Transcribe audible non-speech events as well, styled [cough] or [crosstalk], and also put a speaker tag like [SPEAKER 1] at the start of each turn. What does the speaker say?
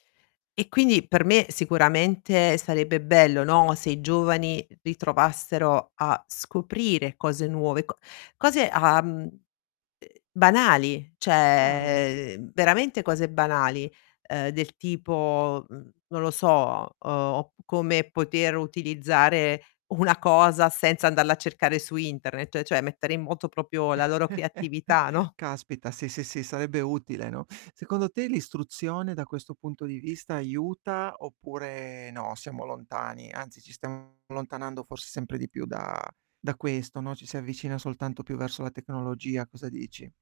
[SPEAKER 1] E quindi, per me, sicuramente sarebbe bello, no, se i giovani ritrovassero a scoprire cose nuove, co cose, uhm, uhm, banali,
[SPEAKER 2] Chiaro.
[SPEAKER 1] cioè veramente cose banali, ehm, del tipo, mhmm, non lo so, uhm op come poter utilizzare una cosa senza andarla a cercare su internet, cioè mettere in moto proprio la loro
[SPEAKER 2] [chuckles]
[SPEAKER 1] creatività, no.
[SPEAKER 2] Caspita, sì, sì, sì, sarebbe utile, no. Secondo te, l'istruzione, da questo punto di vista, aiuta oppure no, siamo lontani? Anzi, ci stiamo allontanando forse sempre di più da da questo, no, ci si avvicina soltanto più verso la tecnologia. Cosa dici?